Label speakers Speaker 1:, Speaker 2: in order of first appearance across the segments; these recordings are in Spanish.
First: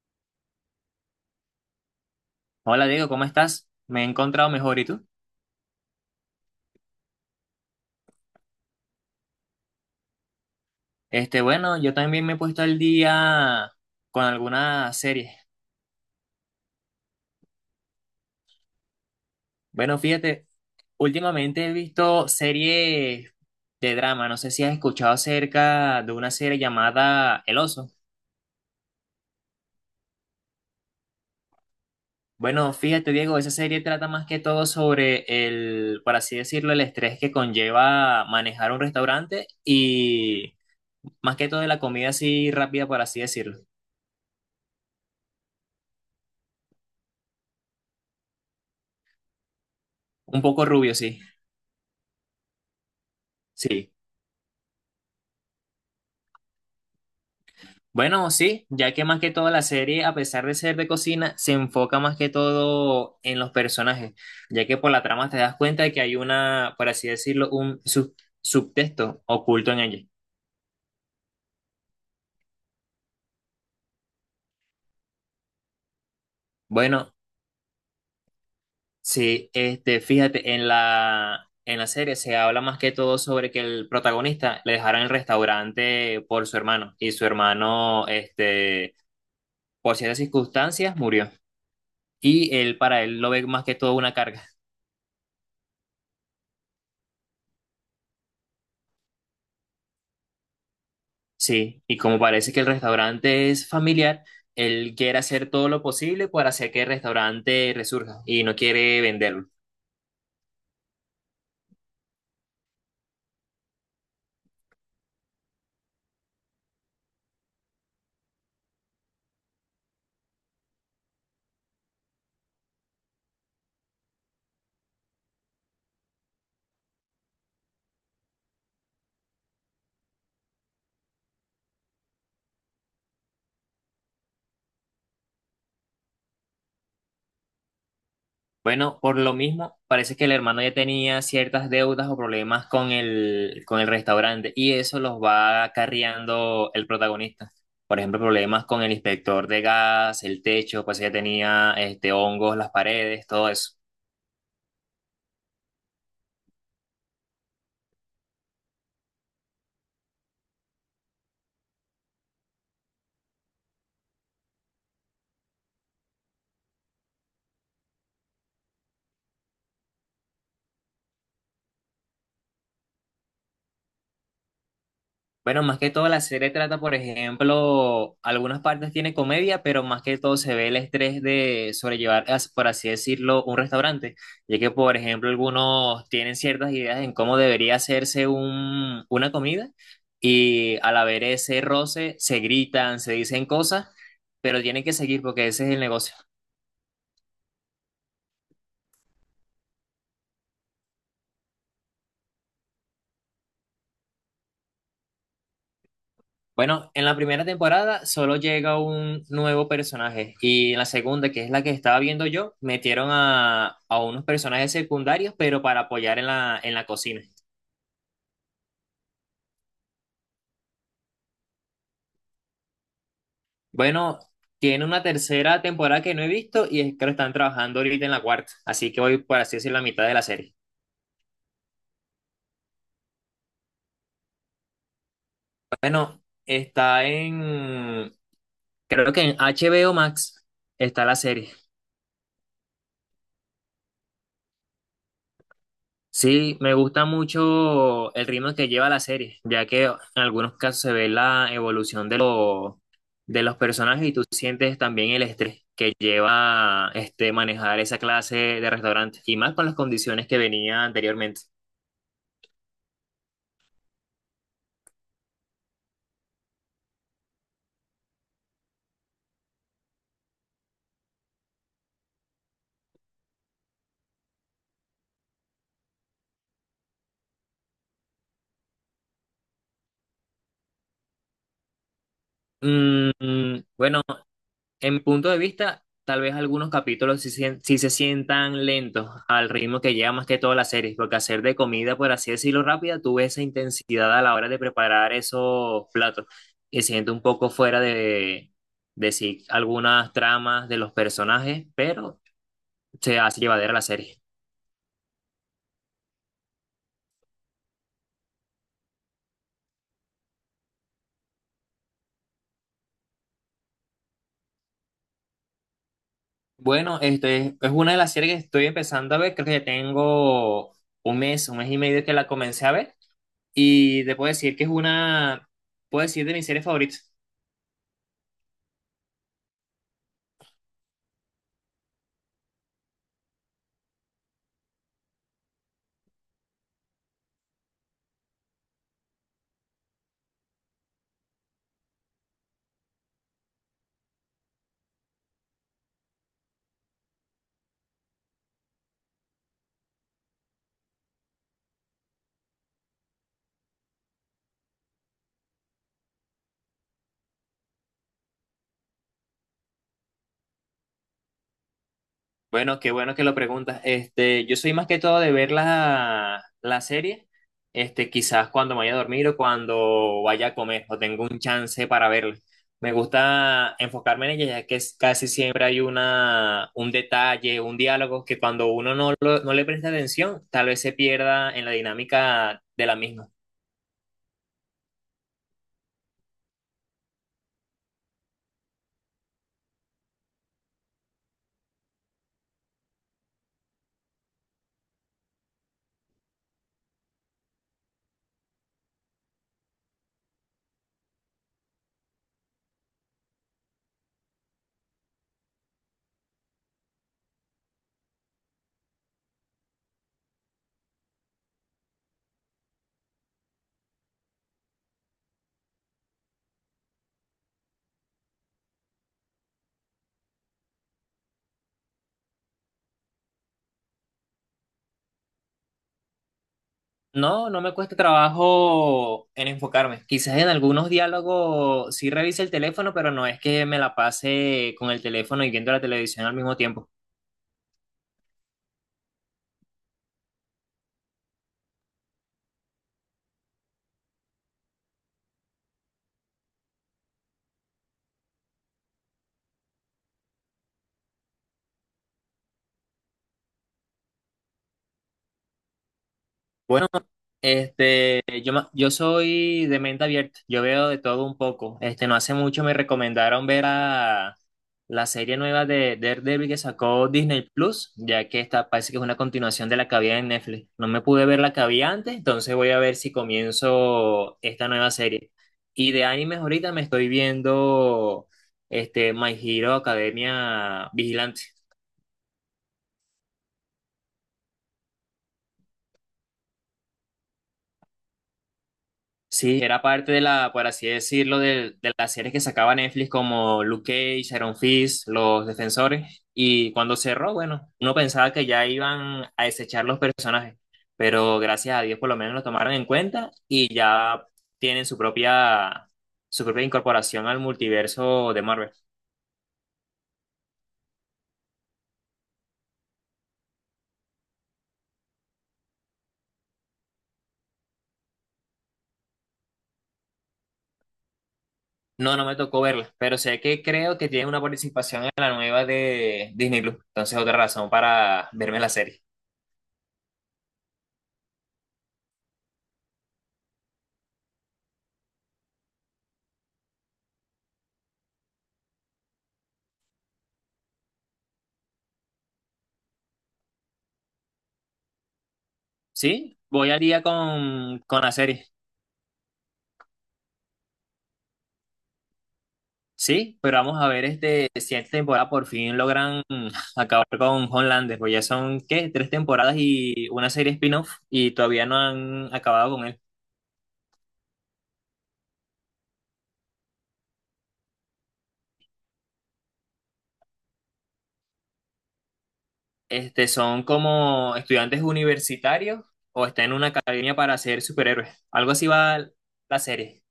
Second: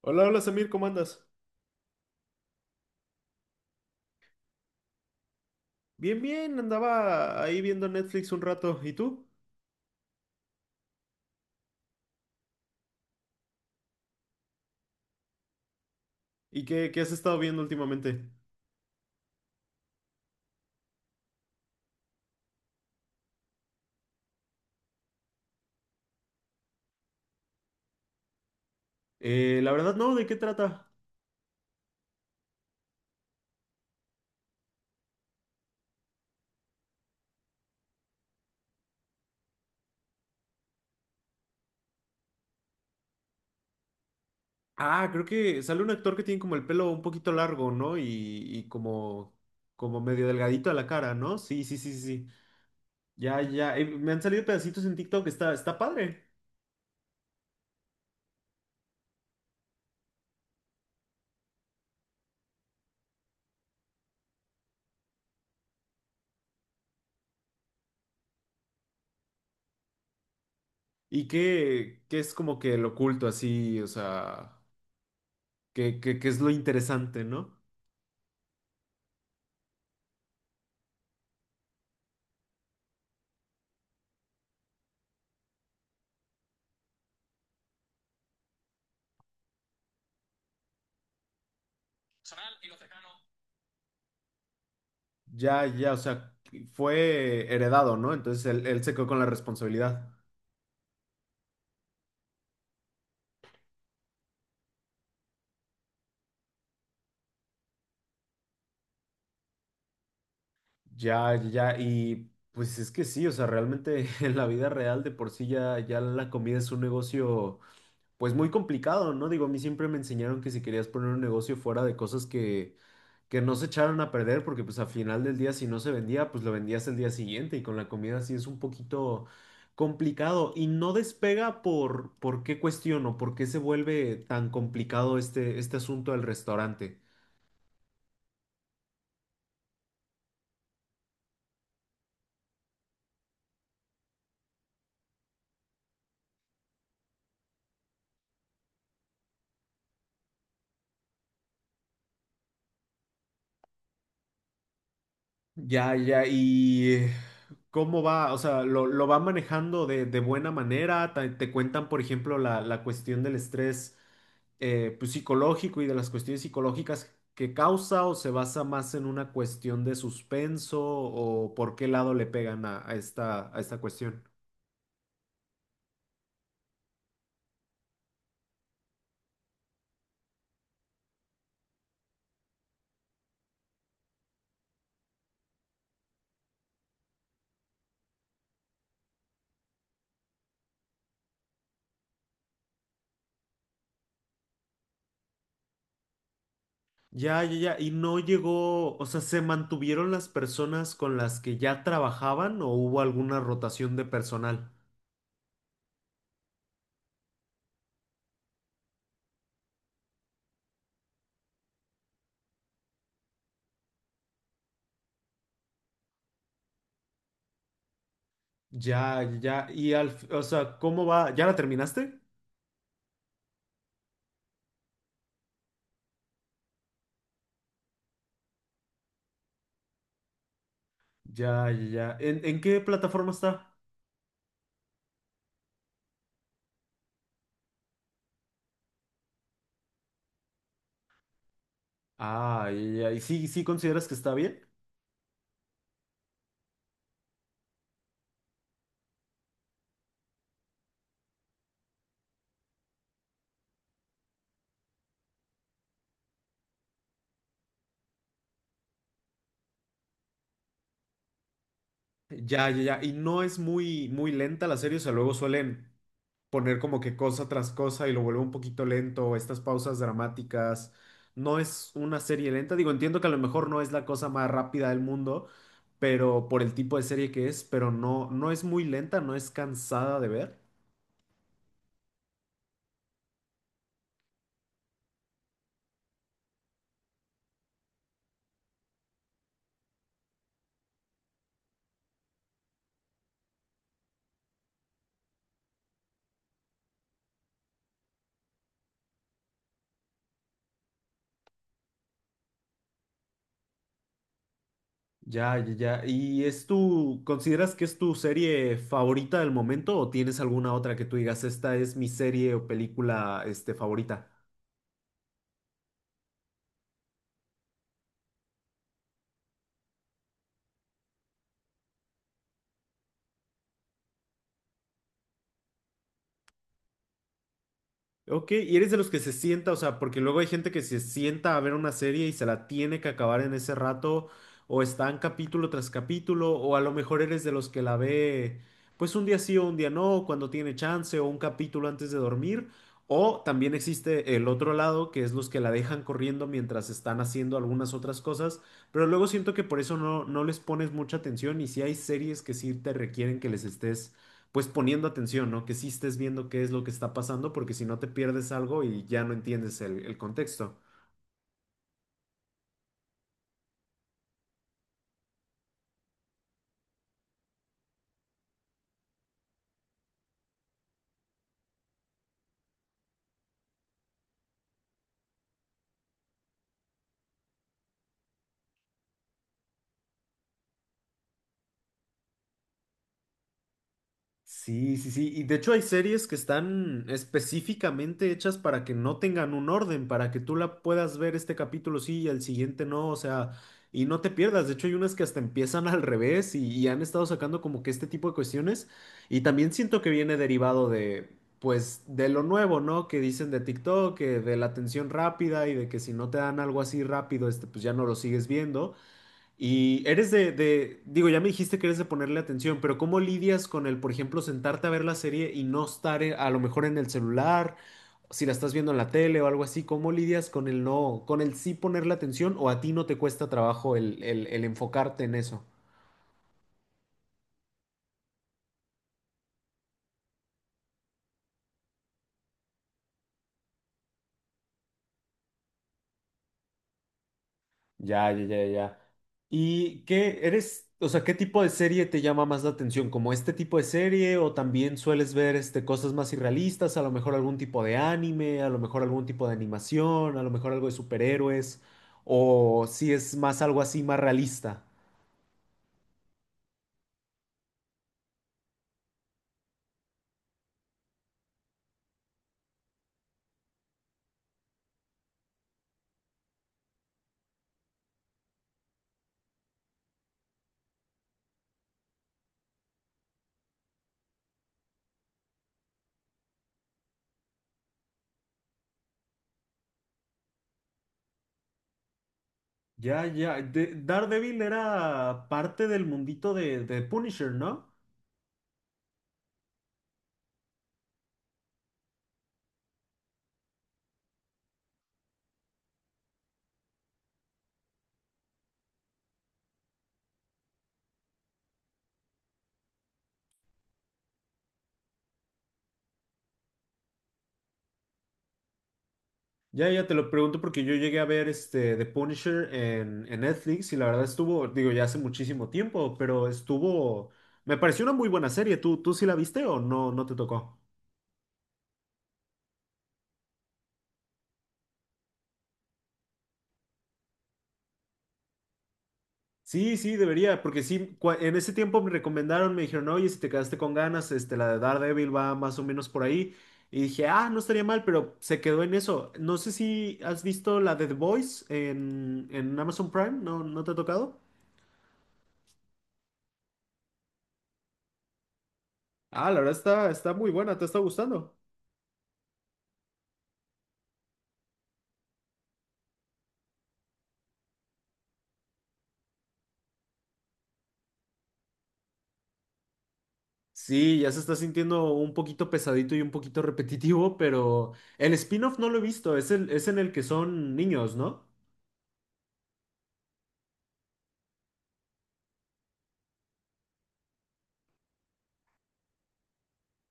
Speaker 1: Hola, hola Samir, ¿cómo andas?
Speaker 2: Hola Diego, ¿cómo estás? Me he encontrado mejor, ¿y tú?
Speaker 1: Bien, bien, andaba ahí viendo Netflix un rato. ¿Y tú?
Speaker 2: Bueno, yo también me he puesto al día con alguna serie.
Speaker 1: ¿Y qué has estado viendo últimamente?
Speaker 2: Bueno, fíjate, últimamente he visto series de drama. No sé si has escuchado acerca de una serie llamada El Oso.
Speaker 1: La verdad no, ¿de qué trata?
Speaker 2: Bueno, fíjate, Diego, esa serie trata más que todo sobre el, por así decirlo, el estrés que conlleva manejar un restaurante y más que todo de la comida así rápida, por así decirlo.
Speaker 1: Ah, creo que sale un actor que tiene como el pelo un poquito largo, ¿no? Y como, como medio
Speaker 2: Un poco
Speaker 1: delgadito a la
Speaker 2: rubio,
Speaker 1: cara,
Speaker 2: sí.
Speaker 1: ¿no? Sí, sí, sí, sí. Ya, ya,
Speaker 2: Sí.
Speaker 1: me han salido pedacitos en TikTok, está padre.
Speaker 2: Bueno, sí, ya que más que todo la serie, a pesar de ser de cocina, se enfoca más que todo en los personajes, ya que por la trama te das cuenta de que hay una, por así decirlo, un subtexto oculto en ella.
Speaker 1: ¿Y qué es como que lo oculto así? O sea, qué es lo
Speaker 2: Bueno,
Speaker 1: interesante, ¿no?
Speaker 2: sí, fíjate, en la serie se habla más que todo sobre que el protagonista le dejaron el restaurante por su hermano, y su hermano, por ciertas circunstancias, murió. Y él, para él, lo ve más que todo una carga.
Speaker 1: Ya, ya, o sea, fue heredado, ¿no? Entonces él se quedó con la responsabilidad.
Speaker 2: Sí, y como parece que el restaurante es familiar, él quiere hacer todo lo posible para hacer que el restaurante resurja y no quiere venderlo.
Speaker 1: Ya, ya, y pues es que sí, o sea, realmente en la vida real de por sí ya la comida es un negocio. Pues muy complicado, ¿no? Digo, a mí siempre me enseñaron que si querías poner un negocio fuera de cosas que no se echaran a perder, porque pues al final del día si no se vendía, pues lo vendías el día siguiente y con la comida sí es un poquito complicado y no despega por qué cuestiono, por qué se vuelve tan complicado este asunto del restaurante.
Speaker 2: Bueno, por lo mismo, parece que el hermano ya tenía ciertas deudas o problemas con el restaurante y eso los va acarreando el protagonista. Por ejemplo, problemas con el inspector de gas, el techo, pues ya tenía hongos, las paredes, todo eso.
Speaker 1: Ya, ya, y ¿cómo va? O sea, lo va manejando de buena manera? ¿Te cuentan, por ejemplo, la cuestión del estrés pues, psicológico y de las cuestiones psicológicas que causa o se basa más en una cuestión de suspenso o por qué lado le pegan a esta cuestión?
Speaker 2: Bueno, más que todo la serie trata, por ejemplo, algunas partes tiene comedia, pero más que todo se ve el estrés de sobrellevar, por así decirlo, un restaurante, ya que, por ejemplo, algunos tienen ciertas ideas en cómo debería hacerse una comida y al haber ese roce se gritan, se dicen cosas, pero tienen que seguir porque ese es el negocio.
Speaker 1: Ya, ya, ya, y no llegó, o sea, ¿se mantuvieron las personas con las que ya trabajaban o hubo alguna rotación de personal?
Speaker 2: Bueno, en la primera temporada solo llega un nuevo personaje y en la segunda, que es la que estaba viendo yo, metieron a unos personajes secundarios, pero para apoyar en la cocina.
Speaker 1: Ya, ya, y al, o sea, ¿cómo va? ¿Ya la terminaste?
Speaker 2: Bueno, tiene una tercera temporada que no he visto y es que lo están trabajando ahorita en la cuarta, así que voy por así decir la mitad de la serie.
Speaker 1: Ya, ya, ya. En qué plataforma está?
Speaker 2: Bueno, creo que en HBO Max está la serie.
Speaker 1: Ah, ya, ya, ¿y sí, sí consideras que está bien?
Speaker 2: Sí, me gusta mucho el ritmo que lleva la serie, ya que en algunos casos se ve la evolución de, de los personajes y tú sientes también el estrés que lleva manejar esa clase de restaurante y más con las condiciones que venía anteriormente.
Speaker 1: Ya, ya, ya. Y no es muy lenta la serie, o sea, luego suelen poner como que cosa tras cosa y lo vuelve un poquito lento, estas pausas dramáticas. No es una serie lenta. Digo, entiendo que a lo mejor no es la cosa más rápida del mundo, pero por el tipo de serie que es, pero no, no es muy lenta, no es cansada de ver.
Speaker 2: Bueno, en mi punto de vista, tal vez algunos capítulos sí, sí se sientan lentos al ritmo que lleva más que toda la serie, porque hacer de comida, por así decirlo, rápida, tuve esa intensidad a la hora de preparar esos platos y siento un poco fuera de sí algunas tramas de los personajes, pero se hace llevadera la serie.
Speaker 1: Ya, ya, ya. ¿Y es tu, consideras que es tu serie favorita del momento o tienes alguna otra que tú digas, esta es mi serie o película, este, favorita?
Speaker 2: Bueno, este es una de las series que estoy empezando a ver, creo que ya tengo un mes y medio que la comencé a ver y te puedo decir que es una, puedo decir de mis series favoritas.
Speaker 1: Ok, y eres de los que se sienta, o sea, porque luego hay gente que se sienta a ver una serie y se la tiene que acabar en ese rato, o está en capítulo tras capítulo, o a lo mejor eres de los que la ve, pues un día sí o un día no, cuando tiene chance, o un capítulo antes de dormir, o también existe el otro lado, que es los que la dejan corriendo mientras están haciendo algunas otras cosas, pero luego siento que por eso no, no les pones mucha atención y si hay series que sí te requieren que les estés pues poniendo atención, ¿no? Que sí estés viendo qué es lo que está pasando, porque si no te pierdes algo y ya no entiendes el contexto.
Speaker 2: Bueno, qué bueno que lo preguntas. Este, yo soy más que todo de ver la serie, quizás cuando me vaya a dormir o cuando vaya a comer o tengo un chance para verla. Me gusta enfocarme en ella, ya que casi siempre hay una, un detalle, un diálogo que cuando uno no, no le presta atención, tal vez se pierda en la dinámica de la misma.
Speaker 1: Sí, sí, sí. Y de hecho hay series que están específicamente hechas para que no tengan un orden, para que tú la puedas ver este capítulo sí y el siguiente no, o sea, y no te pierdas. De hecho hay unas que hasta empiezan al revés y han estado sacando como que este tipo de cuestiones. Y también siento que viene derivado de, pues, de lo nuevo, ¿no? Que dicen de TikTok, que de la atención rápida y de que si no te dan algo así rápido, este, pues ya no lo sigues viendo. Y eres digo, ya me dijiste que eres de ponerle atención, pero ¿cómo lidias con el, por ejemplo, sentarte a ver la serie y no estar a lo mejor en el celular, si la estás viendo en la tele o algo así? ¿Cómo lidias con el no, con el sí ponerle atención o a ti no te cuesta trabajo el, el enfocarte en eso?
Speaker 2: No, no me cuesta trabajo en enfocarme. Quizás en algunos diálogos sí revise el teléfono, pero no es que me la pase con el teléfono y viendo la televisión al mismo tiempo.
Speaker 1: Ya, ya, ya, ya. ¿Y qué eres, o sea, qué tipo de serie te llama más la atención? ¿Como este tipo de serie o también sueles ver este, cosas más irrealistas? A lo mejor algún tipo de anime, a lo mejor algún tipo de animación, a lo mejor algo de superhéroes, o si es más algo así más realista.
Speaker 2: Bueno, yo soy de mente abierta, yo veo de todo un poco. Este, no hace mucho me recomendaron ver a la serie nueva de Daredevil que sacó Disney Plus, ya que esta parece que es una continuación de la que había en Netflix. No me pude ver la que había antes, entonces voy a ver si comienzo esta nueva serie. Y de animes ahorita me estoy viendo My Hero Academia Vigilante.
Speaker 1: Ya, ya. De- Daredevil era parte del mundito de Punisher, ¿no?
Speaker 2: Sí, era parte de la, por así decirlo, de las series que sacaba Netflix como Luke Cage, Iron Fist, Los Defensores. Y cuando cerró, bueno, uno pensaba que ya iban a desechar los personajes, pero gracias a Dios por lo menos lo tomaron en cuenta y ya tienen su propia incorporación al multiverso de Marvel.
Speaker 1: Ya, ya te lo pregunto porque yo llegué a ver este The Punisher en Netflix y la verdad estuvo, digo, ya hace muchísimo tiempo, pero estuvo, me pareció una muy buena serie. Tú sí la viste o no, no te tocó?
Speaker 2: No, no me tocó verla, pero sé que creo que tiene una participación en la nueva de Disney Plus. Entonces, otra razón para verme la serie.
Speaker 1: Sí, sí, debería, porque sí, cua- en ese tiempo me recomendaron, me dijeron, oye, si te quedaste con ganas, este, la de Daredevil va más o menos por ahí. Y dije, ah, no estaría mal, pero se quedó en eso. No sé si has visto la de The Boys en Amazon Prime, ¿no, no te ha tocado?
Speaker 2: Sí, voy al día con la serie.
Speaker 1: Ah, la verdad está, está muy buena, ¿te está gustando?
Speaker 2: Sí, pero vamos a ver este, si esta temporada por fin logran acabar con Homelander, pues ya son, ¿qué? Tres temporadas y una serie spin-off y todavía no han acabado con él.
Speaker 1: Sí, ya se está sintiendo un poquito pesadito y un poquito repetitivo, pero el spin-off no lo he visto, es, el, es en el que son niños, ¿no?
Speaker 2: Este, son como estudiantes universitarios o están en una academia para ser superhéroes. Algo así va la serie.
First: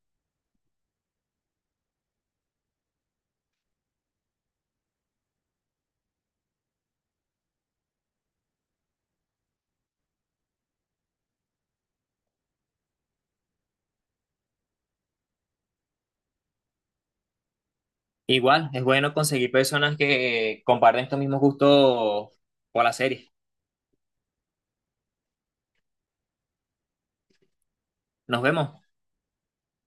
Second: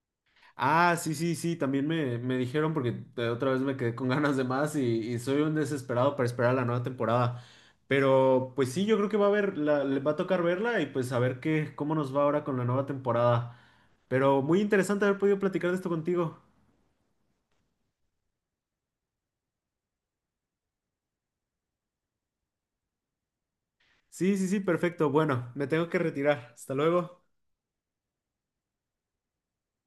Speaker 1: Ah, sí, sí, sí, también me dijeron porque de otra vez me quedé con ganas de más y soy un desesperado para esperar la nueva temporada. Pero pues sí, yo creo que va a haber, la- le va a tocar verla y pues a ver qué, cómo nos va ahora con la nueva temporada. Pero muy interesante haber podido platicar de esto contigo.
Speaker 2: Igual, es bueno conseguir personas que comparten estos mismos gustos por la serie.
Speaker 1: Sí, sí, sí, perfecto. Bueno, me tengo que retirar. Hasta luego.
Speaker 2: Nos vemos.